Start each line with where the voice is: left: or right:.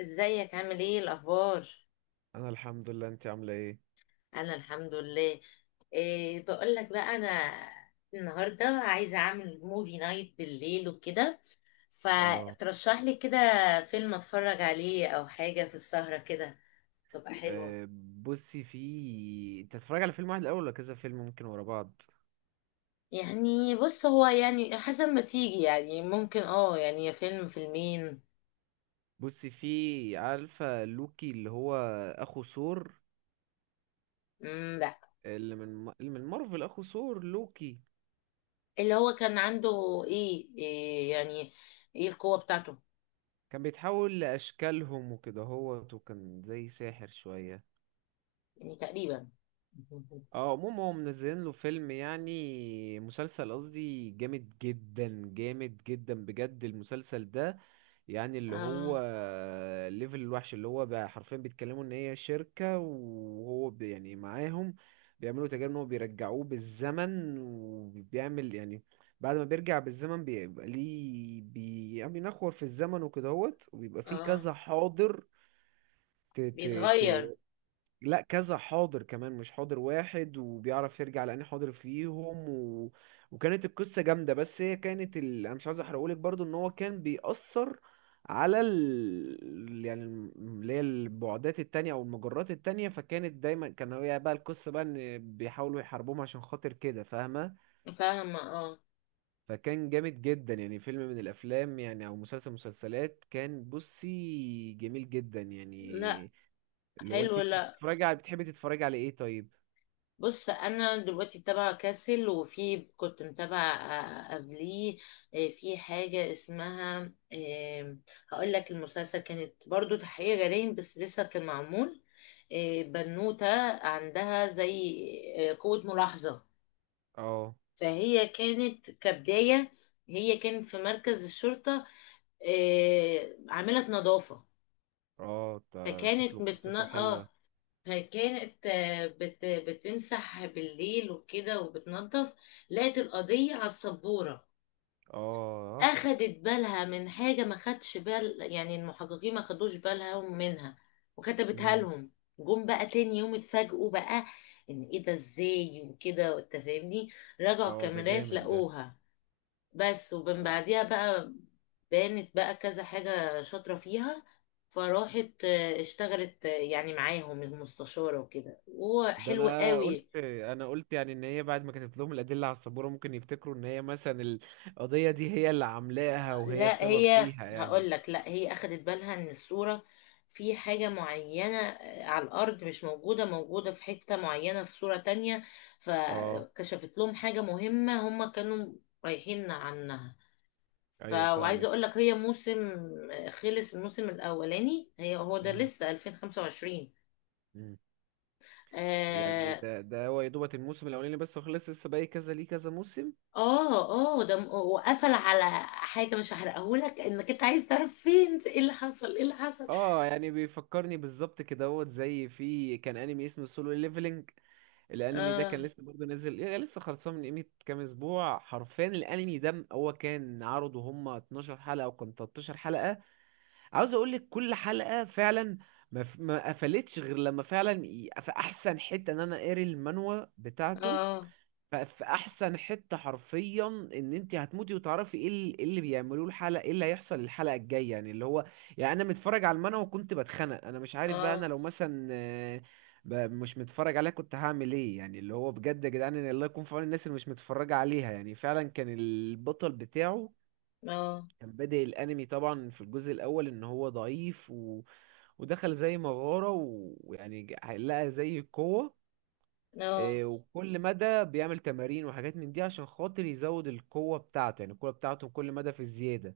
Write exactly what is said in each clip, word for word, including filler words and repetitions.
left: ازيك عامل ايه الاخبار؟
right: انا الحمد لله، انت عامله ايه؟
left: انا الحمد لله. إيه، بقول لك بقى، انا النهارده عايزه اعمل موفي نايت بالليل وكده.
right: اه.
left: فترشح لي كده فيلم اتفرج عليه او حاجه في السهره كده تبقى حلوه.
right: أه، بصي، في انت تتفرج على فيلم واحد الاول ولا كذا فيلم ممكن ورا بعض؟
left: يعني بص، هو يعني حسب ما تيجي، يعني ممكن اه يعني يا فيلم فيلمين.
right: بصي، في عارفه لوكي اللي هو اخو ثور؟
left: مم، لا.
right: اللي من اللي من مارفل، اخو ثور، لوكي.
left: اللي هو كان عنده ايه, إيه يعني، ايه القوه بتاعته؟
right: كان بيتحول لاشكالهم وكده، هو وكان زي ساحر شويه.
left: يعني تقريبا.
right: اه، عموما هم منزلين له فيلم يعني مسلسل قصدي، جامد جدا جامد جدا بجد المسلسل ده. يعني اللي
left: اه.
right: هو الليفل الوحش، اللي هو بقى حرفيا بيتكلموا ان هي شركة وهو بي- يعني معاهم. بيعملوا تجارب ان هو بيرجعوه بالزمن، وبيعمل يعني بعد ما بيرجع بالزمن بيبقى ليه بي يعني بينخور في الزمن وكدهوت، وبيبقى فيه
left: اه.
right: كذا حاضر. ت ت ت
left: بيتغير.
right: لا، كذا حاضر كمان، مش حاضر واحد، وبيعرف يرجع لأني حاضر فيهم و... وكانت القصة جامدة، بس هي كانت ال... أنا مش عايز أحرقهولك برضو، إن هو كان بيأثر على ال... يعني الم- اللي هي البعدات التانية أو المجرات التانية. فكانت دايما كان هي بقى القصة بقى إن بيحاولوا يحاربوهم عشان خاطر كده، فاهمة؟
left: فاهمة، اه.
right: فكان جامد جدا، يعني فيلم من الأفلام يعني أو مسلسل مسلسلات، كان بصي جميل جدا
left: لا،
right: يعني. اللي هو أنت
left: حلو، لا.
right: بتتفرجي على بتحبي تتفرجي على إيه طيب؟
left: بص، انا دلوقتي متابعة كاسل، وفي كنت متابعة آه، قبليه. آه، في حاجة اسمها، آه، هقول لك المسلسل، كانت برضو تحقيق جرائم بس لسه كان معمول. آه، بنوتة عندها زي آه، قوة ملاحظة.
right: اه.
left: فهي كانت كبداية، هي كانت في مركز الشرطة، آه، عاملة نظافة.
right: اه، ده
left: فكانت
right: شكله
left: متن...
right: قصته
left: اه
right: حلوة.
left: فكانت آه، بت بتمسح بالليل وكده وبتنظف. لقت القضية على السبورة،
right: اه.
left: أخدت بالها من حاجة ما خدش بال، يعني المحققين ما خدوش بالهم منها، وكتبتها
right: امم.
left: لهم. جم بقى تاني يوم اتفاجئوا بقى، ان ايه ده ازاي وكده، انت فاهمني. رجعوا
right: اه، ده
left: الكاميرات
right: جامد ده.
left: لقوها. بس، ومن بعديها بقى بانت بقى كذا حاجة شاطرة فيها. فراحت آه، اشتغلت آه، يعني معاهم المستشارة وكده، وهو
right: ده
left: حلو
right: انا قلت
left: قوي.
right: انا قلت يعني ان هي بعد ما كتبت لهم الادله على السبوره، ممكن يفتكروا ان هي مثلا القضيه دي هي اللي عاملاها وهي
left: لا،
right: السبب
left: هي
right: فيها يعني.
left: هقول لك، لا هي اخدت بالها ان الصورة، في حاجة معينة آه، على الأرض مش موجودة، موجودة في حتة معينة في صورة تانية.
right: اه،
left: فكشفت لهم حاجة مهمة هم كانوا رايحين عنها. ف
right: ايوه
left: وعايزه
right: فاهمك.
left: اقول لك، هي موسم، آه، خلص الموسم الاولاني. هي هو ده
right: امم.
left: لسه ألفين وخمسة وعشرين.
right: امم. يعني
left: اه.
right: ده ده هو يا دوبت الموسم الاولاني بس، وخلص لسه باقي كذا ليه كذا موسم.
left: اه. آه، ده م- وقفل على حاجه مش هحرقهولك، انك انت عايز تعرف فين ايه اللي حصل، ايه اللي حصل.
right: اه، يعني بيفكرني بالظبط كده، هو زي في كان انمي اسمه سولو ليفلنج. الانمي ده
left: اه.
right: كان لسه برضه نازل، يعني لسه خلصان من قيمه كام اسبوع حرفيا. الانمي ده هو كان عرضه هم 12 حلقه او كان 13 حلقه. عاوز اقول لك كل حلقه فعلا ما ف- ما قفلتش غير لما فعلا ي- في احسن حته، ان انا قاري المانوا بتاعته.
left: اه.
right: ف- في احسن حته حرفيا، ان انت هتموتي وتعرفي ايه ال- إيه اللي بيعملوه الحلقه، ايه اللي هيحصل الحلقه الجايه، يعني اللي هو يعني انا متفرج على المانهوا وكنت بتخنق. انا مش عارف بقى انا
left: اه.
right: لو مثلا آه، ب- مش متفرج عليها كنت هعمل ايه، يعني اللي هو بجد يا جدعان، إن الله يكون في عون الناس اللي مش متفرجه عليها. يعني فعلا كان البطل بتاعه
left: اه.
right: كان بادئ الانمي طبعا في الجزء الاول ان هو ضعيف و... ودخل زي مغاره و- ويعني ج- لقى زي قوه.
left: اه.
right: إيه، وكل مدى بيعمل تمارين وحاجات من دي عشان خاطر يزود القوة بتاعته، يعني القوة بتاعته كل مدى في الزيادة.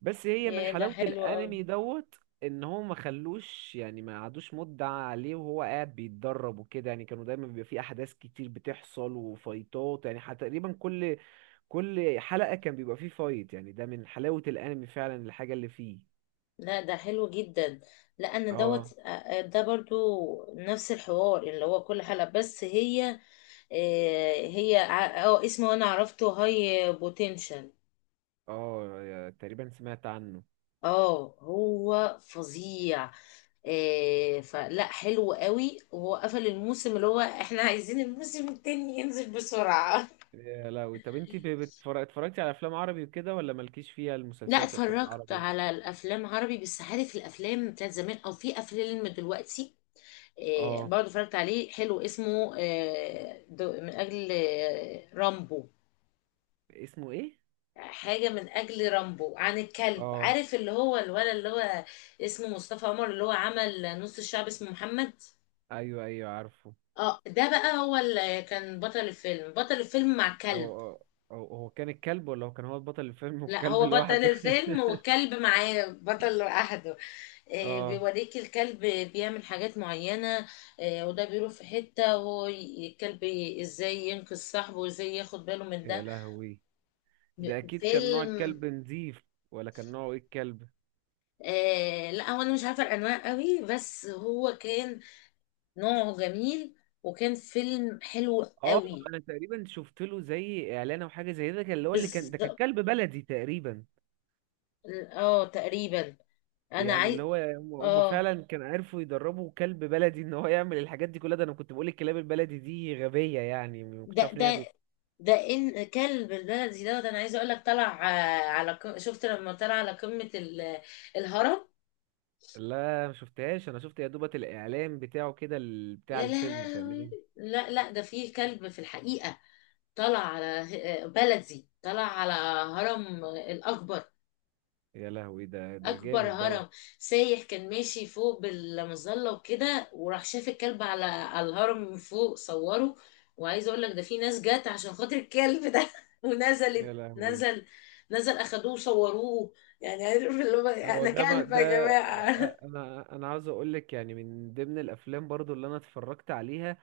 right: بس هي من
left: يا، ده
right: حلاوة
left: حلو قوي.
right: الأنمي دوت، إن هو ما خلوش يعني ما قعدوش مدة عليه وهو قاعد بيتدرب وكده. يعني كانوا دايما بيبقى فيه أحداث كتير بتحصل وفايتات، يعني حتى تقريبا كل كل حلقة كان بيبقى فيه فايت، يعني ده من حلاوة الأنمي فعلا الحاجة اللي فيه.
left: لا، ده حلو جدا. لا، انا
right: اه.
left: دوت. آه، آه، ده برضو نفس الحوار اللي هو كل حلقه، بس هي آه، هي ع- اه اسمه انا عرفته، هاي بوتنشال.
right: اه، تقريبا سمعت عنه.
left: اه، هو فظيع. آه، فلا، حلو قوي. وهو قفل الموسم، اللي هو احنا عايزين الموسم التاني ينزل بسرعة.
right: يا لهوي. طب انت ب- بتفر- اتفرجتي على افلام عربي وكده ولا مالكيش فيها
left: لا،
right: المسلسلات وافلام
left: اتفرجت
right: العربي؟
left: على الافلام عربي، بس عارف الافلام بتاعت زمان او في افلام دلوقتي، آه،
right: اه.
left: برضه اتفرجت عليه، حلو، اسمه آه، دو- من اجل آه، رامبو.
right: اسمه ايه؟
left: حاجة من أجل رامبو، عن الكلب،
right: اه،
left: عارف اللي هو الولد، اللي هو اسمه مصطفى عمر، اللي هو عمل نص الشعب، اسمه محمد.
right: ايوه ايوه عارفه.
left: اه، ده بقى هو اللي كان بطل الفيلم بطل الفيلم مع
right: هو
left: كلب.
right: هو. هو- هو كان الكلب ولا هو كان هو البطل الفيلم
left: لا،
right: والكلب
left: هو بطل
right: لوحده؟
left: الفيلم والكلب معاه بطل لوحده. آه،
right: اه.
left: بيوريك الكلب بيعمل حاجات معينة. آه، وده بيروح في حتة، وهو ي- الكلب ازاي ينقذ صاحبه، وازاي ياخد باله من
right: يا
left: ده.
right: لهوي، ده اكيد كان نوع
left: فيلم.
right: الكلب نظيف، ولا كان نوعه ايه الكلب؟
left: آه لا، هو انا مش عارفة الانواع قوي، بس هو كان نوعه جميل، وكان فيلم حلو
right: اه،
left: قوي.
right: انا تقريبا شفت له زي اعلان او حاجه زي ده، كان اللي هو اللي كان ده كان
left: بالظبط.
right: كلب بلدي تقريبا.
left: اه، تقريبا. انا
right: يعني
left: عايز.
right: اللي هو هم هم
left: اه
right: فعلا كانوا عرفوا يدربوا كلب بلدي ان هو يعمل الحاجات دي كلها. ده انا كنت بقول الكلاب البلدي دي غبية، يعني ما كنتش
left: ده
right: عارف ان هي
left: ده
right: بت...
left: ده ان كلب البلدي ده, ده انا عايزه اقول لك، طلع آه، على ق- شفت لما طلع على قمه ال- الهرم.
right: لا، ما شفتهاش. انا شفت يا دوبة الاعلان بتاعه كده، ال- بتاع
left: يا
right: الفيلم،
left: لهوي.
right: فاهمني؟
left: لا لا، ده فيه كلب في الحقيقه، طلع على آه، بلدي، طلع على هرم آه، الاكبر،
right: يا لهوي، ده ده
left: اكبر
right: جامد دوت.
left: هرم. سايح كان ماشي فوق بالمظله وكده، وراح شاف الكلب على على الهرم من فوق، صوره. وعايزه اقول لك ده في ناس جت عشان خاطر الكلب ده.
right: يا
left: ونزلت
right: لهوي.
left: نزل نزل اخدوه وصوروه. يعني عارف اللي هو،
right: هو
left: انا
right: ده ما
left: كلب يا
right: ده أ-
left: جماعه.
right: أ- انا انا عاوز اقول لك، يعني من ضمن الافلام برضو اللي انا اتفرجت عليها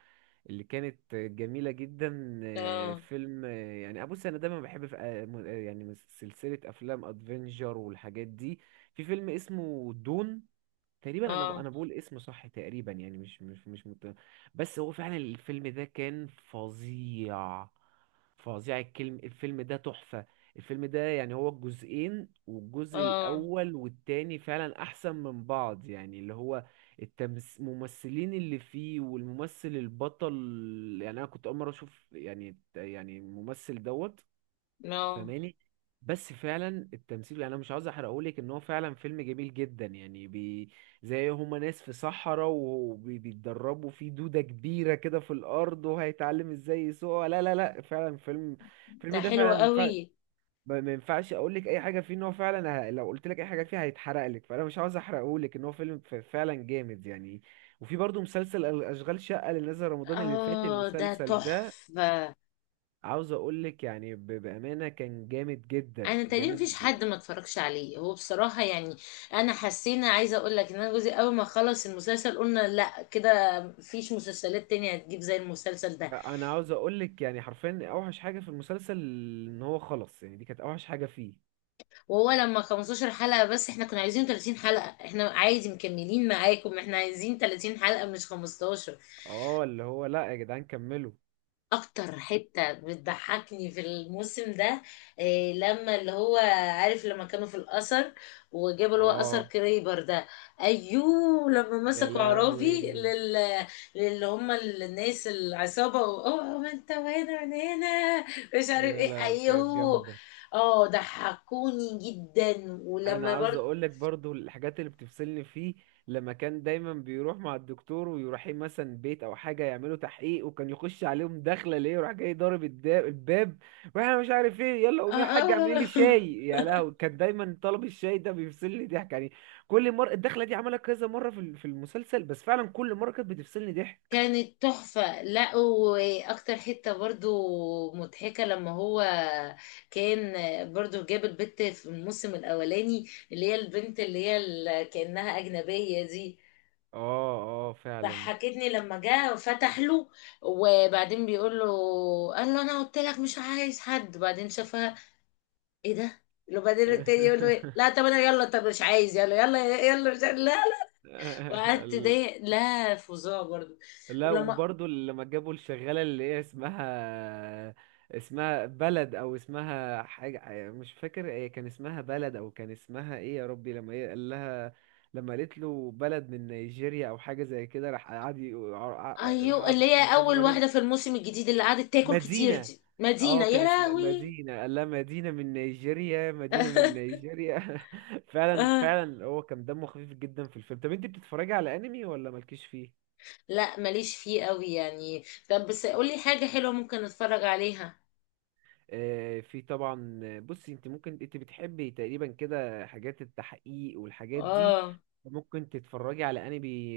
right: اللي كانت جميلة جدا، آه،
left: اه.
right: فيلم آه، يعني أبص، أنا دايما بحب في آه، م- آه، يعني سلسلة أفلام أدفنجر والحاجات دي. في فيلم اسمه دون، تقريبا انا ب...
left: اه.
right: انا بقول اسمه صح تقريبا، يعني مش مش مش مت... بس هو فعلا الفيلم ده كان فظيع، فظيع الكلم. الفيلم ده تحفة. الفيلم ده يعني هو الجزئين، والجزء
left: اه.
right: الاول والتاني فعلا احسن من بعض، يعني اللي هو التمس... الممثلين اللي فيه والممثل البطل، يعني انا كنت اول مرة اشوف يعني يعني الممثل دوت،
left: نو.
right: فاهماني؟ بس فعلا التمثيل، يعني انا مش عاوز احرقهولك، ان هو فعلا فيلم جميل جدا يعني، بي زي هما ناس في صحراء وبيتدربوا في دودة كبيرة كده في الارض وهيتعلم ازاي يسوقها. لا لا لا، فعلا فيلم، الفيلم
left: ده
right: ده
left: حلو
right: فعلا ما ينفع-
left: قوي.
right: ما- ما ينفعش اقول لك اي حاجة فيه، ان هو فعلا ه- لو قلت لك اي حاجة فيه هيتحرق لك، فانا مش عاوز احرقهولك، ان هو فيلم ف- فعلا جامد يعني. وفي برضه مسلسل اشغال شقة اللي نزل رمضان اللي فات،
left: اه، ده
right: المسلسل ده
left: تحفه.
right: عاوز اقول لك يعني ب- بامانه كان جامد جدا
left: انا تقريبا
right: جامد
left: مفيش
right: ب-
left: حد ما اتفرجش عليه، هو بصراحه يعني. انا حسينا عايزه اقول لك ان انا جوزي اول ما خلص المسلسل قلنا، لا كده مفيش مسلسلات تانية هتجيب زي المسلسل ده.
right: انا عاوز اقول لك يعني حرفيا، اوحش حاجه في المسلسل ان هو خلص. يعني دي كانت اوحش حاجه فيه.
left: وهو لما خمستاشر حلقة حلقه بس، احنا كنا عايزين تلاتين حلقة حلقه. احنا عادي مكملين معاكم، احنا عايزين ثلاثين حلقة حلقه مش خمستاشر.
right: اه، اللي هو لا يا جدعان كملوا.
left: اكتر حتة بتضحكني في الموسم ده، إيه لما اللي هو، عارف لما كانوا في الأثر وجابوا اللي هو
right: اه.
left: أثر كريبر ده، ايوه لما
right: يا
left: مسكوا عرافي
right: لهوي.
left: لل للي هم الناس العصابة، و- اوه، ما انت وهنا وانا هنا، مش عارف
right: يا
left: ايه،
right: لهوي، كانت
left: ايوه.
right: جامده.
left: اه، ضحكوني جدا.
right: انا
left: ولما
right: عاوز
left: برضه
right: اقول لك برضو الحاجات اللي بتفصلني فيه، لما كان دايما بيروح مع الدكتور ويروح مثلا بيت او حاجه يعملوا تحقيق، وكان يخش عليهم داخله ليه وراح جاي ضارب الدا- الباب، واحنا مش عارف ايه، يلا
left: آه
right: قومي يا حاجه اعملي
left: آه
right: لي شاي. يا لهوي، كان دايما طلب الشاي ده بيفصلني ضحك يعني. كل مره الدخله دي عملها كذا مره في ال- في المسلسل، بس فعلا كل مره كانت بتفصلني ضحك.
left: كانت تحفة. لا، وأكتر حتة برضو مضحكة لما هو كان، برضو جاب البت في الموسم الأولاني، اللي هي البنت اللي هي ال- كأنها أجنبية دي.
right: اه. اه فعلا.
left: ضحكتني لما جه فتح له، وبعدين بيقول له، قال له أنا قلت لك مش عايز حد، وبعدين شافها، إيه ده، وبعدين التاني يقول له إيه؟ لا طب انا، يلا طب مش عايز، يلا يلا يلا، مش عايز لا. وقعدت ضايق، لا، فظاع برضو.
right: لا،
left: ولما
right: وبرضه لما جابوا الشغالة اللي هي اسمها، اسمها بلد او اسمها حاجة مش فاكر، هي كان اسمها بلد او كان اسمها ايه يا ربي، لما هي قال لها، لما قالت له بلد من نيجيريا او حاجة زي كده، راح قعد يقول- راح
left: ايوه،
right: قعد
left: اللي هي
right: مصطفى
left: اول
right: غريب.
left: واحده في الموسم الجديد اللي قعدت تاكل كتير
right: مدينة،
left: دي، مدينه،
right: اه كان
left: يا
right: اسمها
left: لهوي.
right: مدينة، قال لها مدينة من نيجيريا، مدينة من نيجيريا. فعلا
left: آه.
right: فعلا هو كان دمه خفيف جدا في الفيلم. طب انت بتتفرجي على انمي ولا مالكيش فيه؟
left: لا، ماليش فيه قوي يعني. طب بس قولي حاجه حلوه ممكن اتفرج عليها.
right: آه، في طبعا. آه، بصي، انت ممكن انت بتحبي تقريبا كده حاجات التحقيق والحاجات دي،
left: اه.
right: ممكن تتفرجي على انمي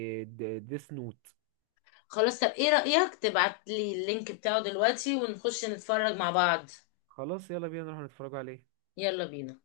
right: ديس نوت.
left: خلاص، طب ايه رايك تبعت لي اللينك بتاعه دلوقتي ونخش نتفرج مع بعض؟
right: خلاص، يلا بينا نروح نتفرجوا عليه.
left: يلا بينا.